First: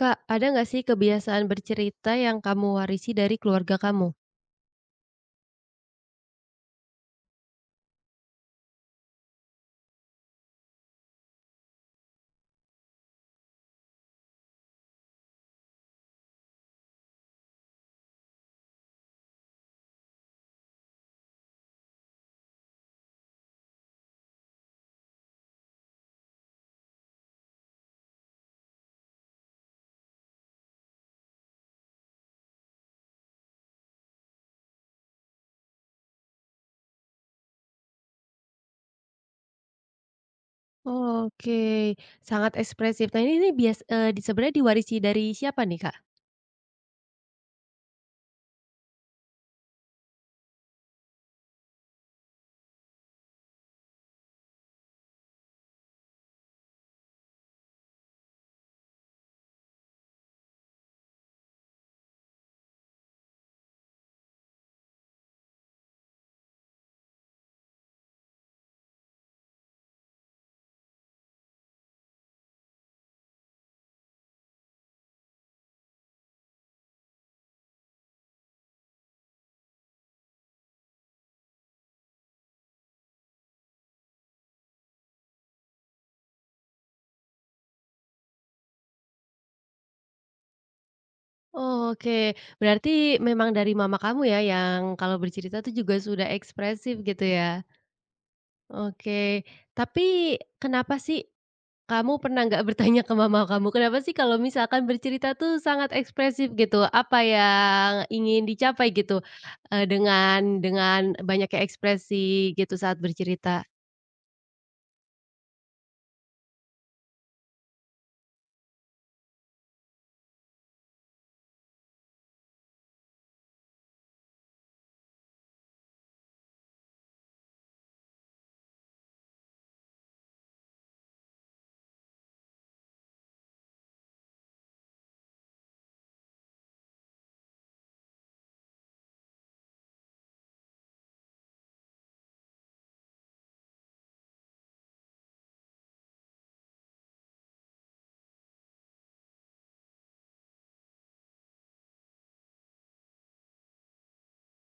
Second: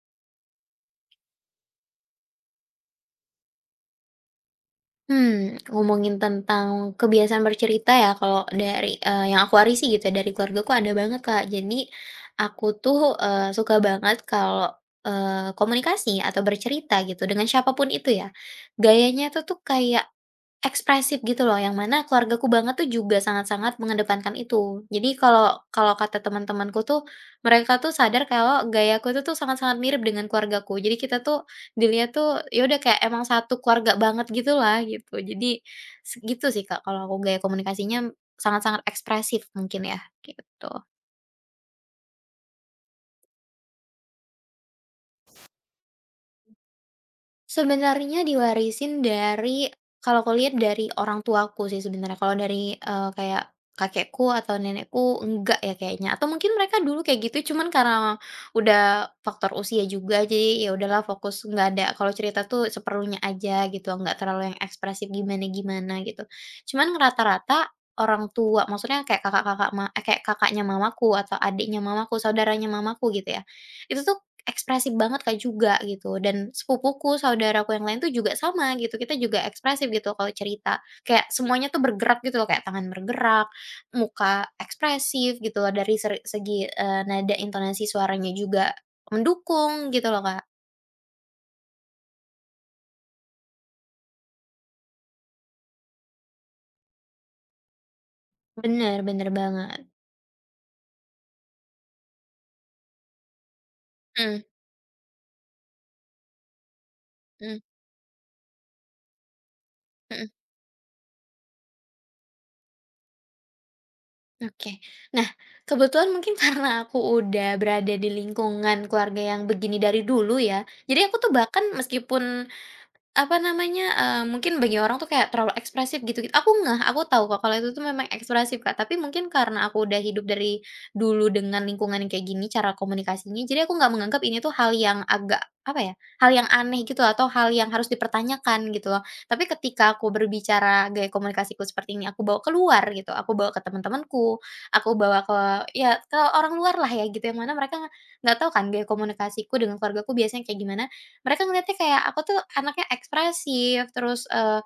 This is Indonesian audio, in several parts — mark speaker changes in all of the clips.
Speaker 1: Kak, ada nggak sih kebiasaan bercerita yang kamu warisi dari keluarga kamu?
Speaker 2: Ngomongin tentang kebiasaan bercerita ya kalau dari, yang aku warisi gitu ya dari keluargaku ada banget, Kak. Jadi aku tuh, suka banget kalau, komunikasi atau bercerita gitu dengan siapapun itu ya, gayanya itu tuh kayak ekspresif gitu loh yang mana keluargaku banget tuh juga sangat-sangat mengedepankan itu. Jadi kalau kalau kata teman-temanku tuh mereka tuh sadar kalau gayaku itu tuh sangat-sangat mirip dengan keluargaku. Jadi kita tuh dilihat tuh, ya udah kayak emang satu keluarga banget gitulah, gitu. Jadi, segitu sih Kak, kalau aku gaya komunikasinya sangat-sangat ekspresif mungkin ya, gitu.
Speaker 1: Oke, sangat ekspresif. Nah, ini bias di sebenarnya diwarisi dari siapa nih, Kak?
Speaker 2: Sebenarnya diwarisin dari kalau aku lihat dari orang tuaku sih sebenarnya, kalau dari, kayak kakekku atau nenekku enggak ya kayaknya, atau mungkin mereka dulu kayak gitu cuman karena udah faktor usia juga jadi ya udahlah fokus nggak ada kalau cerita tuh seperlunya aja gitu, nggak terlalu yang ekspresif gimana-gimana gitu. Cuman rata-rata orang tua maksudnya kayak kakak-kakak kayak kakaknya mamaku atau adiknya mamaku, saudaranya mamaku gitu ya, itu tuh ekspresif banget Kak, juga gitu dan sepupuku, saudaraku yang lain tuh juga sama gitu, kita juga ekspresif gitu kalau cerita. Kayak semuanya tuh bergerak gitu loh, kayak tangan bergerak, muka ekspresif gitu loh dari segi, nada intonasi suaranya juga mendukung gitu loh Kak.
Speaker 1: Oke, berarti memang dari mama kamu ya yang kalau bercerita tuh juga sudah ekspresif gitu ya?
Speaker 2: Bener bener
Speaker 1: Oke,
Speaker 2: banget.
Speaker 1: tapi kenapa sih kamu pernah nggak bertanya ke mama kamu, kenapa sih kalau
Speaker 2: Mhm,
Speaker 1: misalkan bercerita tuh sangat ekspresif gitu? Apa
Speaker 2: mhm,
Speaker 1: yang ingin dicapai gitu,
Speaker 2: mhm,
Speaker 1: dengan banyaknya ekspresi gitu saat bercerita?
Speaker 2: oke. Nah, kebetulan mungkin karena aku udah berada di lingkungan keluarga yang begini dari dulu ya, jadi aku tuh bahkan meskipun apa namanya, mungkin bagi orang tuh kayak terlalu ekspresif gitu-gitu. Aku ngeh, aku tahu kok kalau itu tuh memang ekspresif Kak, tapi mungkin karena aku udah hidup dari dulu dengan lingkungan yang kayak gini, cara komunikasinya, jadi aku nggak menganggap ini tuh hal yang agak, apa ya, hal yang aneh gitu atau hal yang harus dipertanyakan gitu loh. Tapi ketika aku berbicara gaya komunikasiku seperti ini, aku bawa keluar gitu, aku bawa ke teman-temanku, aku bawa ke ya ke orang luar lah ya gitu, yang mana mereka nggak tahu kan gaya komunikasiku dengan keluargaku biasanya kayak gimana. Mereka ngeliatnya kayak aku tuh anaknya ekspresif, terus,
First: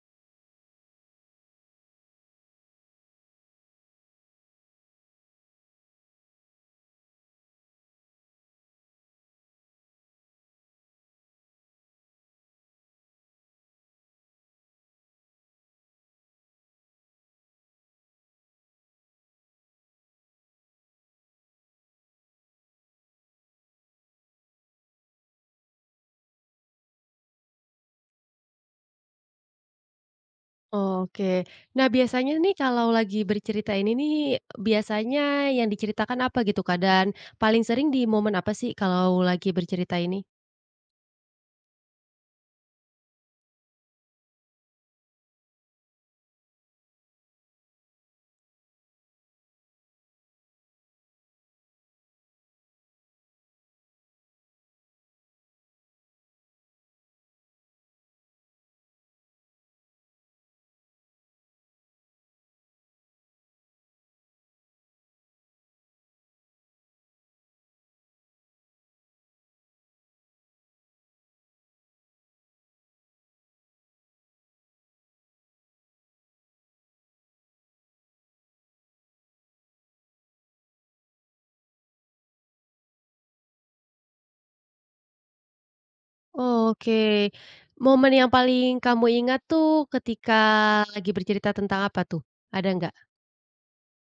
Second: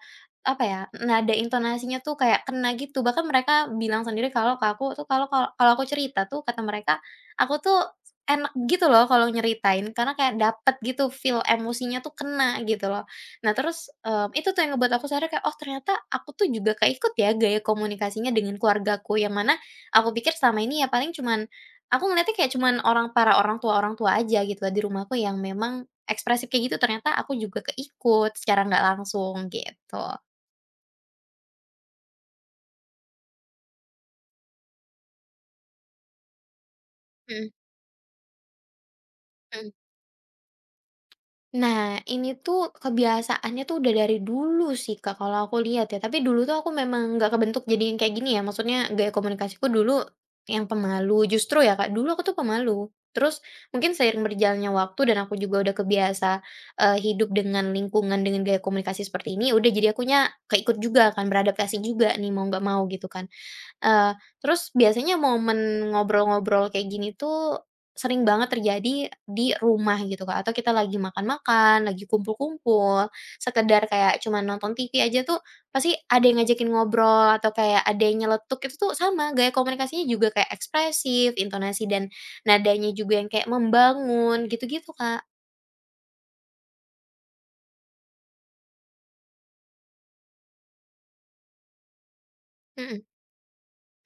Speaker 2: apa ya, nada intonasinya tuh kayak kena gitu. Bahkan mereka bilang sendiri kalau ke aku tuh kalau kalau kalau aku cerita tuh kata mereka, aku tuh enak gitu loh kalau nyeritain karena kayak dapet gitu feel emosinya tuh kena gitu loh. Nah terus, itu tuh yang ngebuat aku sadar kayak, "Oh ternyata aku tuh juga keikut ya gaya komunikasinya dengan keluargaku." Yang mana aku pikir selama ini ya paling cuman aku ngeliatnya kayak cuman para orang tua-orang tua aja gitu lah di rumahku yang memang ekspresif kayak gitu ternyata aku juga keikut secara nggak langsung gitu.
Speaker 1: Oke. Nah, biasanya nih kalau lagi bercerita ini nih, biasanya yang diceritakan apa gitu, Kak? Dan
Speaker 2: Mhm,
Speaker 1: paling sering di momen apa sih kalau lagi
Speaker 2: mhm.
Speaker 1: bercerita ini?
Speaker 2: Nah, ini tuh kebiasaannya tuh udah dari dulu sih, Kak, kalau aku lihat ya. Tapi dulu tuh aku memang nggak kebentuk jadi yang kayak gini ya, maksudnya gaya komunikasiku dulu yang pemalu, justru ya, Kak, dulu aku tuh pemalu. Terus mungkin seiring berjalannya waktu dan aku juga udah kebiasa, hidup dengan lingkungan, dengan gaya komunikasi seperti ini, udah jadi akunya keikut juga kan, beradaptasi juga nih, mau nggak mau gitu kan. Terus biasanya momen ngobrol-ngobrol kayak gini tuh sering banget terjadi di rumah gitu, Kak, atau kita lagi makan-makan, lagi kumpul-kumpul, sekedar kayak cuman nonton TV aja tuh pasti ada yang ngajakin ngobrol atau kayak ada yang nyeletuk, itu tuh sama gaya komunikasinya juga kayak ekspresif, intonasi dan nadanya juga yang kayak membangun gitu-gitu, Kak.
Speaker 1: Oke. Momen yang paling kamu ingat tuh ketika lagi bercerita tentang apa tuh? Ada nggak?
Speaker 2: Mhm.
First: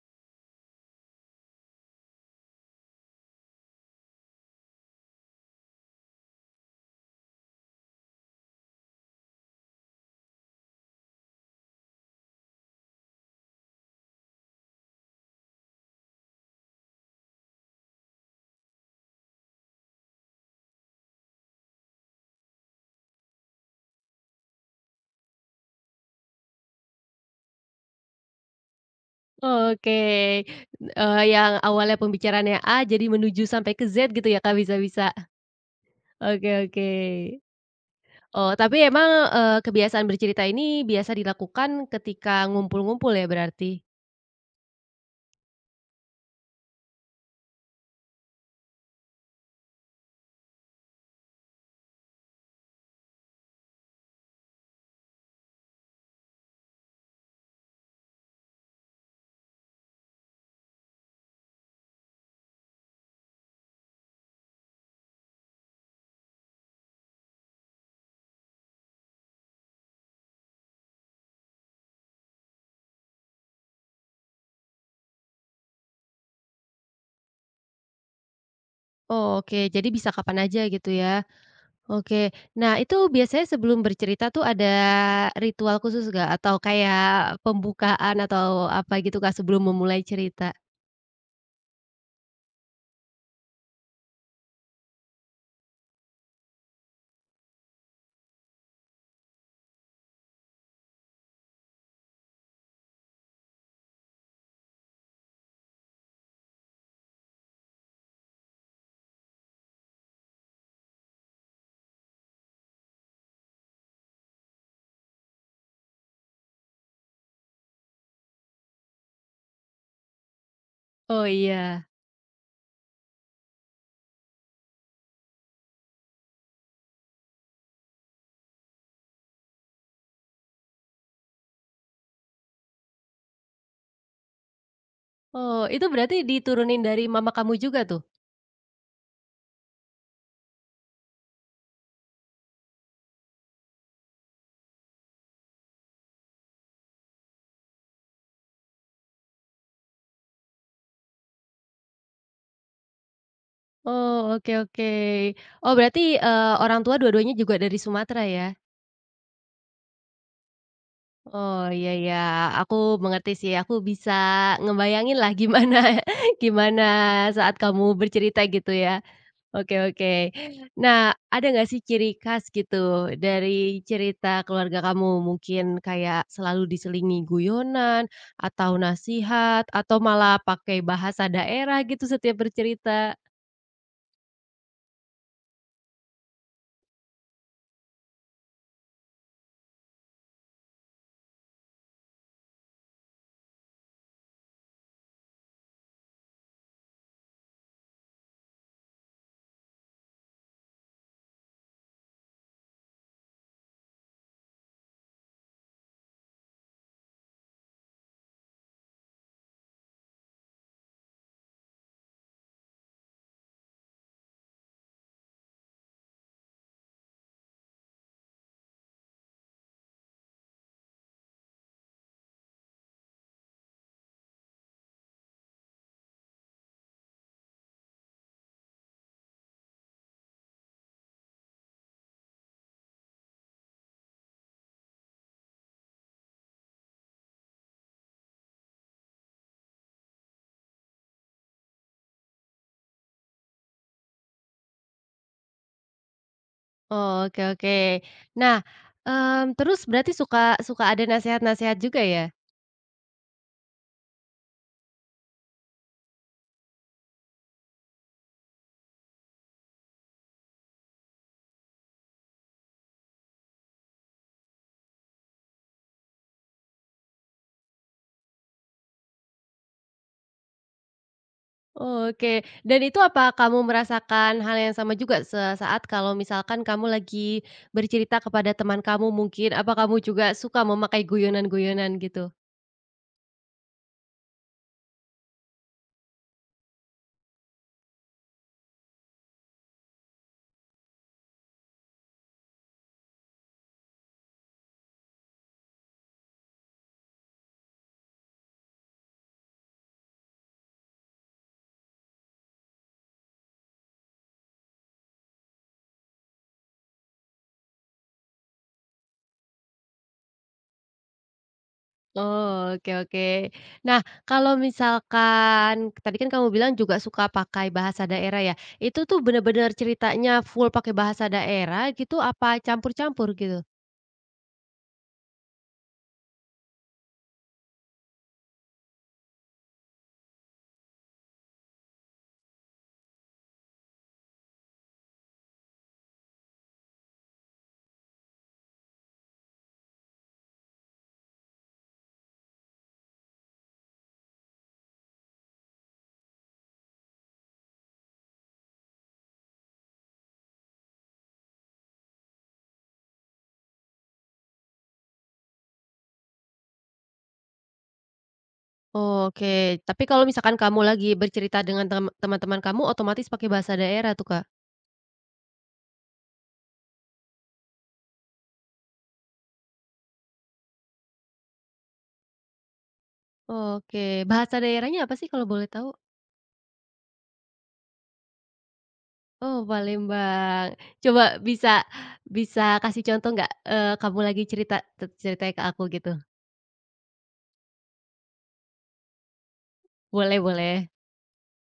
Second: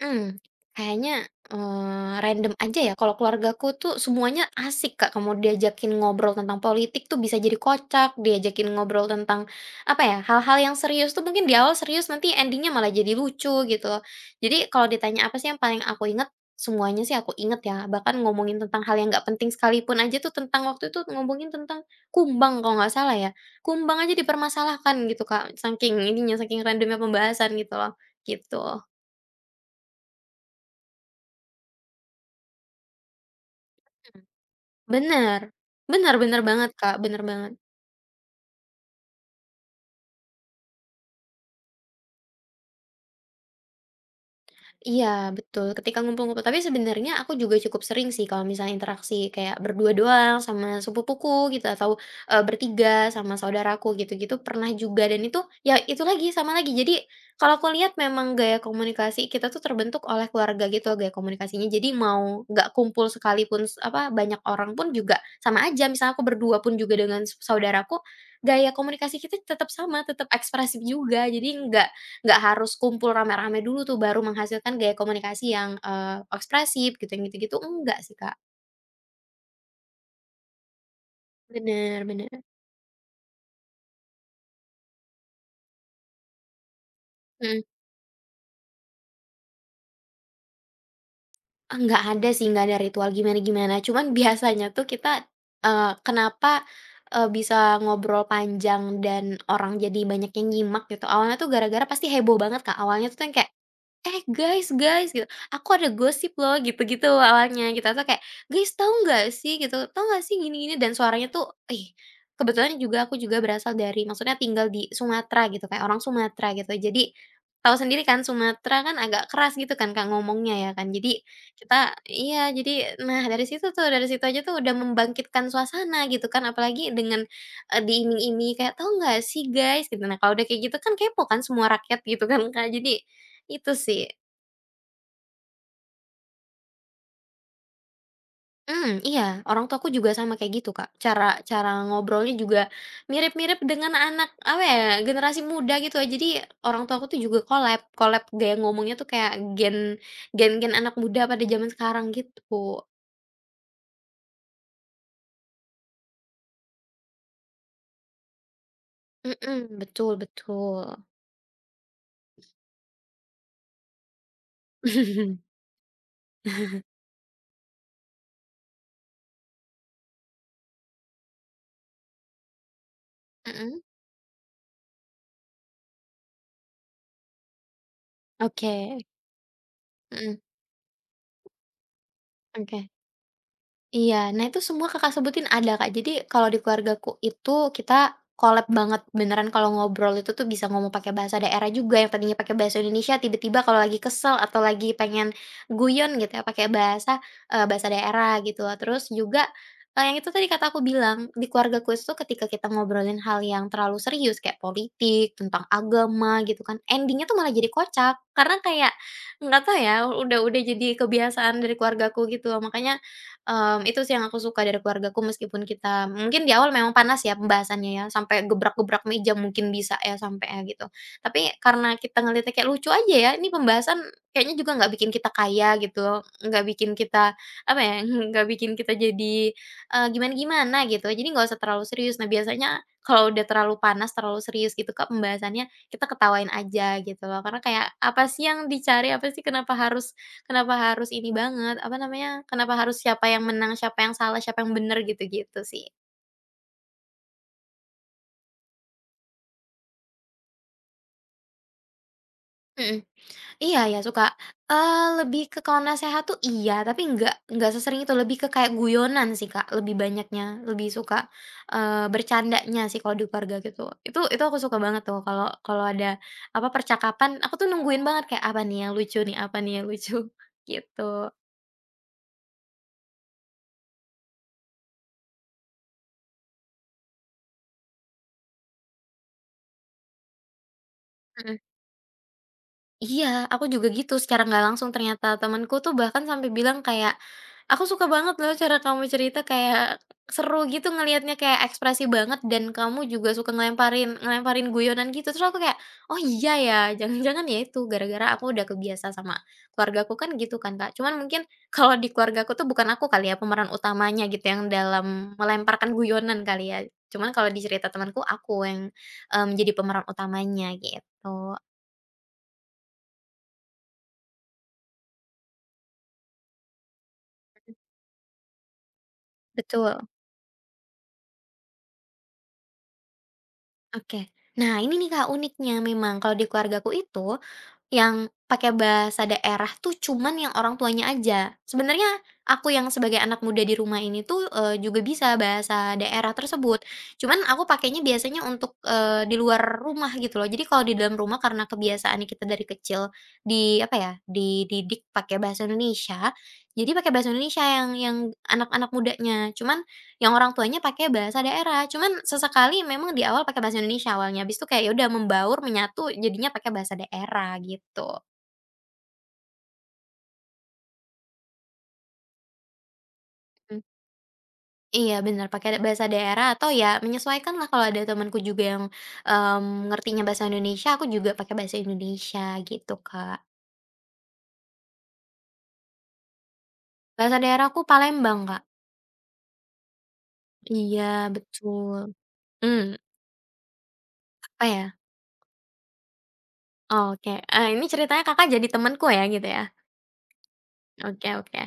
Speaker 2: hmm Kayaknya, random aja ya, kalau keluargaku tuh semuanya asik, Kak, kamu diajakin ngobrol tentang politik tuh bisa jadi kocak, diajakin ngobrol tentang, apa ya, hal-hal yang serius tuh mungkin di awal serius, nanti endingnya malah jadi lucu gitu loh. Jadi kalau ditanya apa sih yang paling aku inget, semuanya sih aku inget ya, bahkan ngomongin tentang hal yang nggak penting sekalipun aja tuh tentang waktu itu ngomongin tentang kumbang kalau nggak salah ya, kumbang aja dipermasalahkan gitu, Kak, saking ininya, saking randomnya pembahasan gitu loh, gitu.
Speaker 1: Oke, yang awalnya pembicaraannya A, jadi menuju sampai ke Z gitu ya, Kak, bisa-bisa.
Speaker 2: Bener, bener bener
Speaker 1: Oke,
Speaker 2: banget,
Speaker 1: oke.
Speaker 2: Kak, bener banget.
Speaker 1: Oh, tapi emang, kebiasaan bercerita ini biasa dilakukan ketika ngumpul-ngumpul ya berarti?
Speaker 2: Iya betul, ketika ngumpul-ngumpul. Tapi sebenarnya aku juga cukup sering sih kalau misalnya interaksi kayak berdua doang sama sepupuku gitu atau, bertiga sama saudaraku gitu-gitu pernah juga dan itu ya itu lagi sama lagi. Jadi kalau aku lihat memang gaya komunikasi kita tuh terbentuk oleh keluarga gitu loh, gaya komunikasinya. Jadi mau nggak kumpul sekalipun banyak orang pun juga sama aja. Misalnya aku berdua pun juga dengan saudaraku, gaya komunikasi kita tetap sama, tetap ekspresif juga. Jadi nggak harus kumpul rame-rame dulu tuh baru menghasilkan gaya komunikasi yang, ekspresif gitu yang gitu-gitu enggak sih, Kak.
Speaker 1: Oh, oke, jadi bisa kapan aja gitu ya.
Speaker 2: Bener
Speaker 1: Oke,
Speaker 2: bener,
Speaker 1: nah itu biasanya sebelum bercerita tuh ada ritual khusus gak atau kayak
Speaker 2: mhm.
Speaker 1: pembukaan atau apa gitu, Kak, sebelum memulai cerita?
Speaker 2: Enggak ada sih, nggak ada ritual gimana-gimana, cuman biasanya tuh kita, kenapa, bisa ngobrol panjang dan orang jadi banyak yang nyimak gitu, awalnya tuh gara-gara pasti heboh banget, Kak, awalnya tuh yang kayak, "Eh, guys guys," gitu, "aku ada gosip loh," gitu-gitu awalnya gitu, atau kayak, "Guys tahu nggak sih," gitu, "tahu nggak sih gini gini," dan suaranya tuh eh kebetulan juga aku juga berasal dari maksudnya tinggal di Sumatera gitu, kayak orang Sumatera gitu. Jadi, tahu sendiri kan Sumatera kan agak keras gitu kan Kak ngomongnya ya kan. Jadi,
Speaker 1: Oh iya.
Speaker 2: kita iya jadi nah dari situ tuh, dari situ aja tuh udah membangkitkan suasana gitu kan, apalagi dengan, diiming-imingi kayak, "Tahu nggak sih guys," gitu. Nah kalau udah kayak gitu kan kepo kan semua rakyat gitu kan Kak, jadi itu sih.
Speaker 1: Oh, itu berarti diturunin dari mama kamu juga tuh?
Speaker 2: Iya, orang tuaku juga sama kayak gitu, Kak. Cara cara ngobrolnya juga mirip-mirip dengan anak, apa ya, generasi muda gitu ya. Jadi orang tuaku tuh juga collab collab gaya ngomongnya tuh kayak gen gen-gen anak muda pada zaman sekarang gitu.
Speaker 1: Oh, oke oke. Oh, berarti, orang tua dua-duanya juga dari Sumatera ya?
Speaker 2: Mhm, betul betul.
Speaker 1: Oh, iya iya, aku mengerti sih, aku bisa ngebayangin lah gimana gimana saat kamu bercerita gitu ya. Oke, oke. Nah, ada nggak sih ciri khas gitu
Speaker 2: Mhm,
Speaker 1: dari cerita keluarga kamu? Mungkin kayak selalu diselingi guyonan, atau
Speaker 2: oke.
Speaker 1: nasihat, atau malah
Speaker 2: Mhm,
Speaker 1: pakai bahasa daerah gitu setiap
Speaker 2: oke.
Speaker 1: bercerita?
Speaker 2: Iya, nah itu semua Kakak sebutin ada, Kak. Jadi kalau di keluargaku itu kita collab banget, beneran kalau ngobrol itu tuh bisa ngomong pakai bahasa daerah juga, yang tadinya pakai bahasa Indonesia tiba-tiba kalau lagi kesel atau lagi pengen guyon gitu ya pakai bahasa daerah gitu. Terus juga, yang itu tadi kata aku bilang, di keluargaku itu ketika kita ngobrolin hal yang terlalu serius kayak politik, tentang agama gitu kan, endingnya tuh malah jadi kocak. Karena kayak nggak tahu ya, udah jadi kebiasaan dari keluargaku gitu makanya itu sih yang aku suka dari keluargaku meskipun kita mungkin di awal memang panas ya pembahasannya ya, sampai gebrak-gebrak meja mungkin bisa ya sampai ya gitu. Tapi karena kita ngeliatnya kayak lucu aja ya, ini pembahasan kayaknya juga nggak bikin kita kaya gitu, nggak bikin kita, apa ya, nggak bikin kita jadi, gimana-gimana gitu, jadi nggak usah terlalu serius. Nah biasanya kalau udah terlalu panas, terlalu serius gitu Kak pembahasannya, kita ketawain aja gitu loh. Karena kayak apa sih yang dicari, apa sih kenapa harus ini banget, apa namanya, kenapa harus siapa yang menang, siapa yang salah, siapa yang bener gitu-gitu sih.
Speaker 1: Oh, oke oke. Nah, terus berarti suka suka ada nasehat-nasehat juga ya?
Speaker 2: Mhm. Iya ya suka, lebih ke kalau nasehat tuh iya, tapi nggak sesering itu, lebih ke kayak guyonan sih, Kak, lebih banyaknya, lebih suka, bercandanya sih kalau di keluarga gitu. Itu aku suka banget tuh kalau kalau ada, apa, percakapan, aku tuh nungguin banget kayak, "Apa nih yang lucu nih apa nih yang lucu?" Gitu.
Speaker 1: Oke, dan itu apa kamu merasakan hal yang sama juga sesaat kalau misalkan kamu lagi bercerita kepada teman kamu mungkin, apa kamu juga suka memakai
Speaker 2: Mhm.
Speaker 1: guyonan-guyonan gitu?
Speaker 2: Iya, aku juga gitu secara nggak langsung ternyata temanku tuh bahkan sampai bilang kayak, "Aku suka banget loh cara kamu cerita kayak seru gitu ngelihatnya kayak ekspresi banget dan kamu juga suka ngelemparin ngelemparin guyonan gitu." Terus aku kayak, "Oh iya ya, jangan-jangan ya itu gara-gara aku udah kebiasa sama keluargaku kan gitu kan Kak." Cuman mungkin kalau di keluargaku tuh bukan aku kali ya pemeran utamanya gitu yang dalam melemparkan guyonan kali ya. Cuman kalau di cerita temanku aku yang, menjadi pemeran utamanya gitu.
Speaker 1: Oh, oke oke. Nah, kalau misalkan tadi kan kamu bilang juga suka pakai bahasa daerah ya, itu tuh bener-bener
Speaker 2: Betul.
Speaker 1: ceritanya full pakai bahasa daerah gitu, apa campur-campur gitu?
Speaker 2: Oke. Nah, ini nih Kak uniknya memang kalau di keluargaku itu yang pakai bahasa daerah tuh cuman yang orang tuanya aja. Sebenarnya aku yang sebagai anak muda di rumah ini tuh juga bisa bahasa daerah tersebut. Cuman aku pakainya biasanya untuk, di luar rumah gitu loh. Jadi kalau di dalam rumah karena kebiasaan kita dari kecil di apa ya, dididik pakai bahasa Indonesia, jadi pakai bahasa Indonesia yang anak-anak mudanya. Cuman yang orang tuanya pakai bahasa daerah, cuman sesekali memang di awal pakai bahasa Indonesia awalnya, habis itu kayak ya udah membaur, menyatu, jadinya pakai bahasa daerah gitu.
Speaker 1: Oke, tapi kalau misalkan kamu lagi bercerita dengan tem teman-teman kamu otomatis pakai bahasa
Speaker 2: Mmm,
Speaker 1: daerah tuh, Kak?
Speaker 2: iya bener, pakai bahasa daerah atau ya menyesuaikan lah kalau ada temanku juga yang, ngertinya bahasa Indonesia, aku juga pakai bahasa Indonesia gitu, Kak.
Speaker 1: Oke, bahasa daerahnya apa sih kalau boleh tahu?
Speaker 2: Bahasa daerahku Palembang, Kak.
Speaker 1: Oh, Palembang.
Speaker 2: Iya
Speaker 1: Coba bisa
Speaker 2: betul.
Speaker 1: bisa
Speaker 2: Hmm
Speaker 1: kasih contoh nggak, kamu lagi
Speaker 2: Apa
Speaker 1: cerita
Speaker 2: ya?
Speaker 1: te ceritain ke aku gitu?
Speaker 2: Oh, oke, ini ceritanya Kakak jadi temanku ya gitu ya?
Speaker 1: Boleh boleh.
Speaker 2: Oke oke.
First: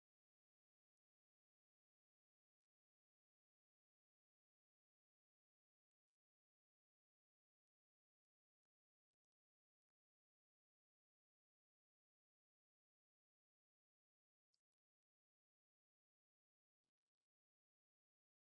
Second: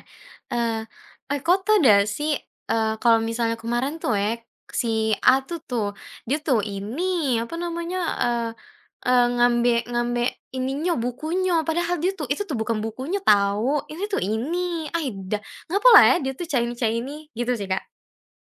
Speaker 2: Eee, kau tau nggak sih, kalau misalnya kemarin tuh ya, si A tuh tuh, dia tuh ini, apa namanya, eee eee, ngambe ngambe ininya, bukunya, padahal dia tuh itu tuh bukan bukunya tahu, ini tuh ini, aida ngapalah ya dia tuh caini-caini, gitu sih, Kak.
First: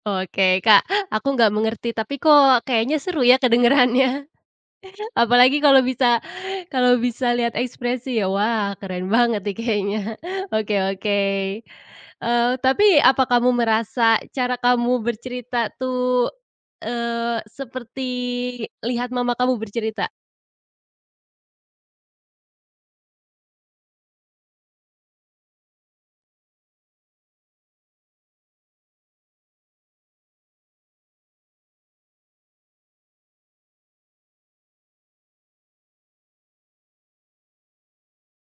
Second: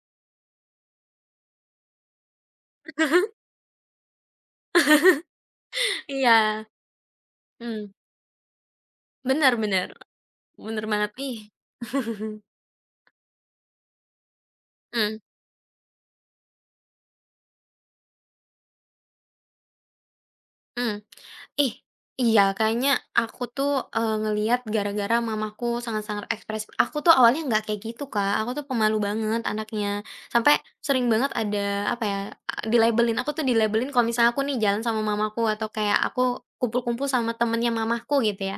Speaker 1: Oke, Kak, aku nggak mengerti tapi kok kayaknya seru ya kedengerannya. Apalagi
Speaker 2: Iya,
Speaker 1: kalau bisa lihat
Speaker 2: mhm,
Speaker 1: ekspresi ya, wah keren banget
Speaker 2: bener
Speaker 1: nih
Speaker 2: bener,
Speaker 1: kayaknya. Oke
Speaker 2: bener banget,
Speaker 1: oke.
Speaker 2: ih.
Speaker 1: Tapi apa kamu merasa cara kamu
Speaker 2: Mhm.
Speaker 1: bercerita tuh, seperti lihat mama kamu bercerita?
Speaker 2: Hmm. Ih, iya kayaknya aku tuh, ngelihat gara-gara mamaku sangat-sangat ekspresif. Aku tuh awalnya nggak kayak gitu, Kak, aku tuh pemalu banget anaknya, sampai sering banget ada, apa ya, dilabelin aku tuh dilabelin kalau misalnya aku nih jalan sama mamaku atau kayak aku kumpul-kumpul sama temennya mamaku gitu ya.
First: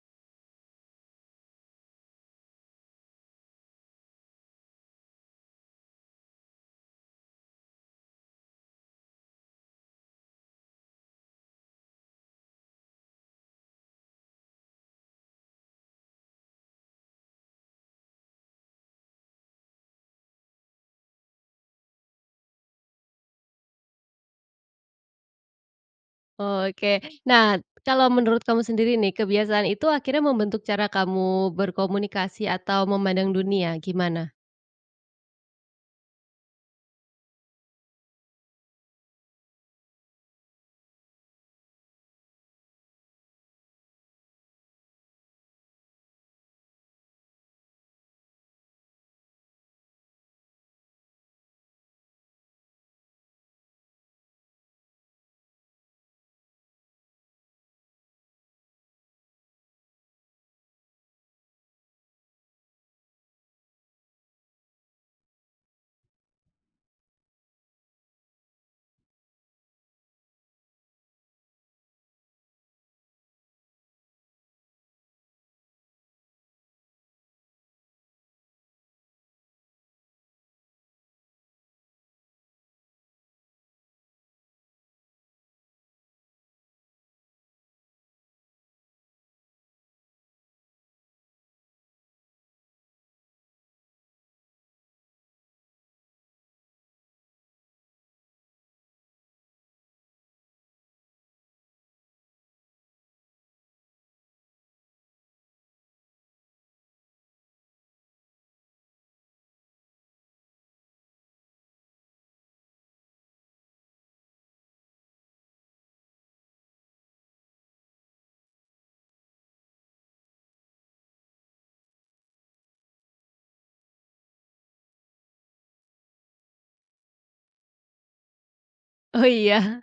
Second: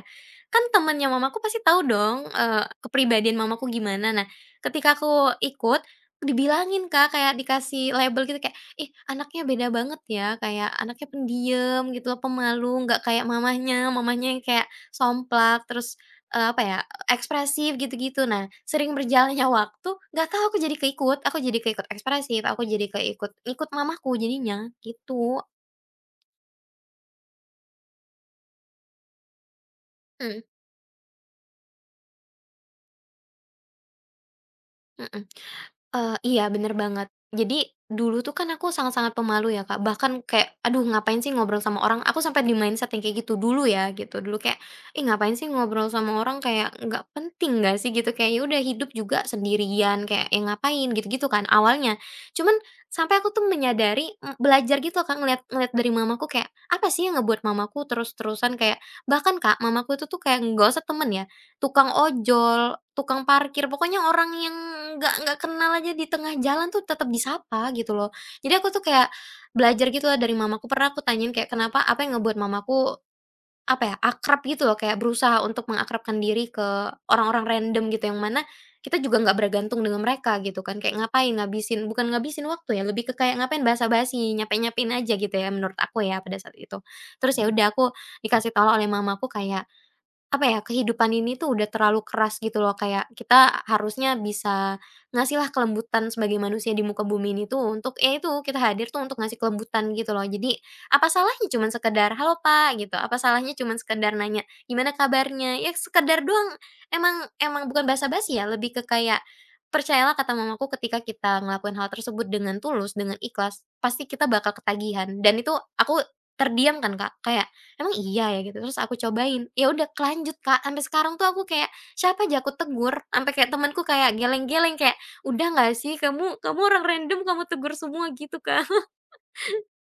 Speaker 2: Kan temennya mamaku pasti tahu dong, kepribadian mamaku gimana. Nah, ketika aku ikut, dibilangin, Kak, kayak dikasih label gitu kayak, "Ih, anaknya beda banget ya, kayak anaknya pendiam gitu loh, pemalu, nggak kayak mamahnya, mamahnya yang kayak somplak, terus, apa ya, ekspresif gitu-gitu." Nah, sering berjalannya waktu, nggak tahu aku jadi keikut ekspresif, aku jadi keikut ikut mamahku jadinya, gitu.
Speaker 1: Oke. Nah, kalau menurut kamu sendiri nih, kebiasaan itu akhirnya
Speaker 2: Mhm,
Speaker 1: membentuk cara kamu berkomunikasi atau memandang dunia, gimana?
Speaker 2: mhm. Iya bener banget. Jadi dulu tuh kan aku sangat-sangat pemalu ya Kak, bahkan kayak, "Aduh ngapain sih ngobrol sama orang?" Aku sampai di mindset yang kayak gitu dulu ya gitu, dulu kayak, "Ih ngapain sih ngobrol sama orang, kayak nggak penting nggak sih?" Gitu, kayak, "Ya udah hidup juga sendirian, kayak ya ngapain?" Gitu-gitu kan awalnya. Cuman sampai aku tuh menyadari, belajar gitu Kak, ngelihat ngelihat dari mamaku kayak, apa sih yang ngebuat mamaku terus-terusan kayak bahkan Kak, mamaku itu tuh kayak nggak usah temen ya. Tukang ojol, tukang parkir, pokoknya orang yang nggak kenal aja di tengah jalan tuh tetap disapa gitu loh. Jadi aku tuh kayak belajar gitu lah dari mamaku, pernah aku tanyain kayak kenapa apa yang ngebuat mamaku, apa ya, akrab gitu loh, kayak berusaha untuk mengakrabkan diri ke orang-orang random gitu, yang mana kita juga nggak bergantung dengan mereka gitu kan, kayak ngapain ngabisin bukan ngabisin waktu ya, lebih ke kayak ngapain basa-basi, nyape-nyapein aja gitu ya menurut aku ya pada saat itu. Terus ya udah aku dikasih tahu oleh mamaku kayak apa ya, kehidupan ini tuh udah terlalu keras gitu loh, kayak kita harusnya bisa ngasihlah kelembutan sebagai manusia di muka bumi ini tuh untuk ya itu, kita hadir tuh untuk ngasih kelembutan gitu loh. Jadi, apa salahnya cuman sekedar, "Halo, Pak," gitu, apa salahnya cuman sekedar nanya, "Gimana kabarnya?" Ya sekedar doang. Emang emang bukan basa-basi ya, lebih ke kayak, percayalah kata mamaku ketika kita ngelakuin hal tersebut dengan tulus, dengan ikhlas, pasti kita bakal ketagihan dan itu aku terdiam kan, Kak, kayak emang iya ya gitu, terus aku cobain, ya udah kelanjut, Kak, sampai sekarang tuh aku kayak siapa aja aku tegur, sampai kayak temanku kayak geleng-geleng kayak, "Udah nggak sih kamu kamu orang random kamu tegur semua," gitu, Kak.
Speaker 1: Oh, iya.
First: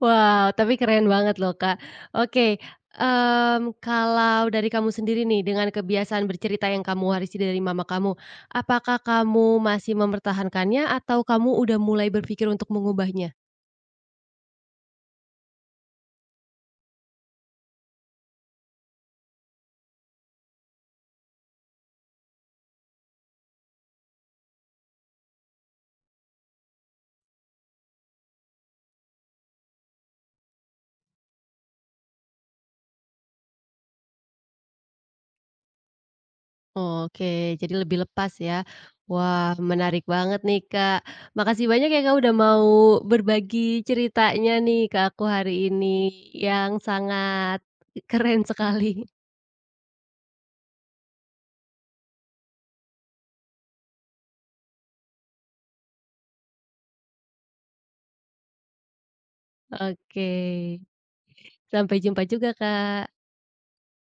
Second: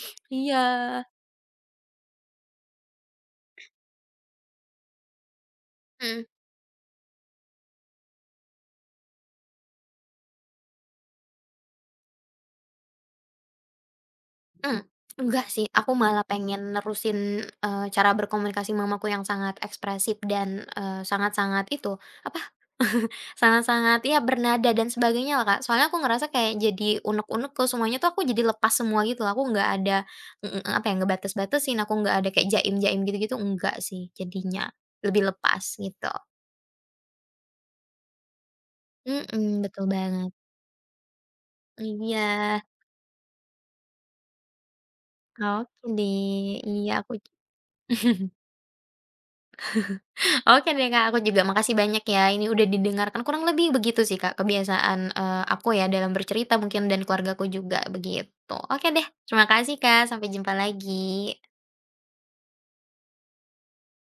Speaker 1: Wow, tapi
Speaker 2: Iya.
Speaker 1: keren banget loh, Kak. Oke, kalau dari kamu sendiri nih, dengan
Speaker 2: Mhm.
Speaker 1: kebiasaan bercerita yang kamu warisi dari mama kamu, apakah kamu masih mempertahankannya atau kamu udah mulai berpikir untuk mengubahnya?
Speaker 2: Mmm, enggak sih, aku malah pengen nerusin, cara berkomunikasi mamaku yang sangat ekspresif dan, sangat-sangat itu, apa, sangat-sangat ya bernada dan sebagainya lah, Kak. Soalnya aku ngerasa kayak jadi unek-unek ke semuanya tuh aku jadi lepas semua gitu loh, aku nggak ada, mhm, apa ya, ngebatas-batasin, aku nggak ada kayak jaim-jaim gitu-gitu, enggak sih jadinya, lebih lepas gitu.
Speaker 1: Oke, jadi lebih lepas ya. Wah,
Speaker 2: Mhm, betul
Speaker 1: menarik
Speaker 2: banget.
Speaker 1: banget nih, Kak. Makasih banyak ya, Kak,
Speaker 2: Iya,
Speaker 1: udah mau berbagi ceritanya nih ke aku hari
Speaker 2: oke
Speaker 1: ini,
Speaker 2: deh,
Speaker 1: yang
Speaker 2: iya aku.
Speaker 1: sangat keren sekali.
Speaker 2: Oke deh Kak, aku juga makasih banyak ya, ini udah didengarkan, kurang lebih begitu sih Kak kebiasaan, aku ya dalam bercerita mungkin dan keluargaku juga begitu. Oke deh, terima kasih Kak, sampai
Speaker 1: Oke,
Speaker 2: jumpa lagi.
Speaker 1: sampai jumpa juga, Kak.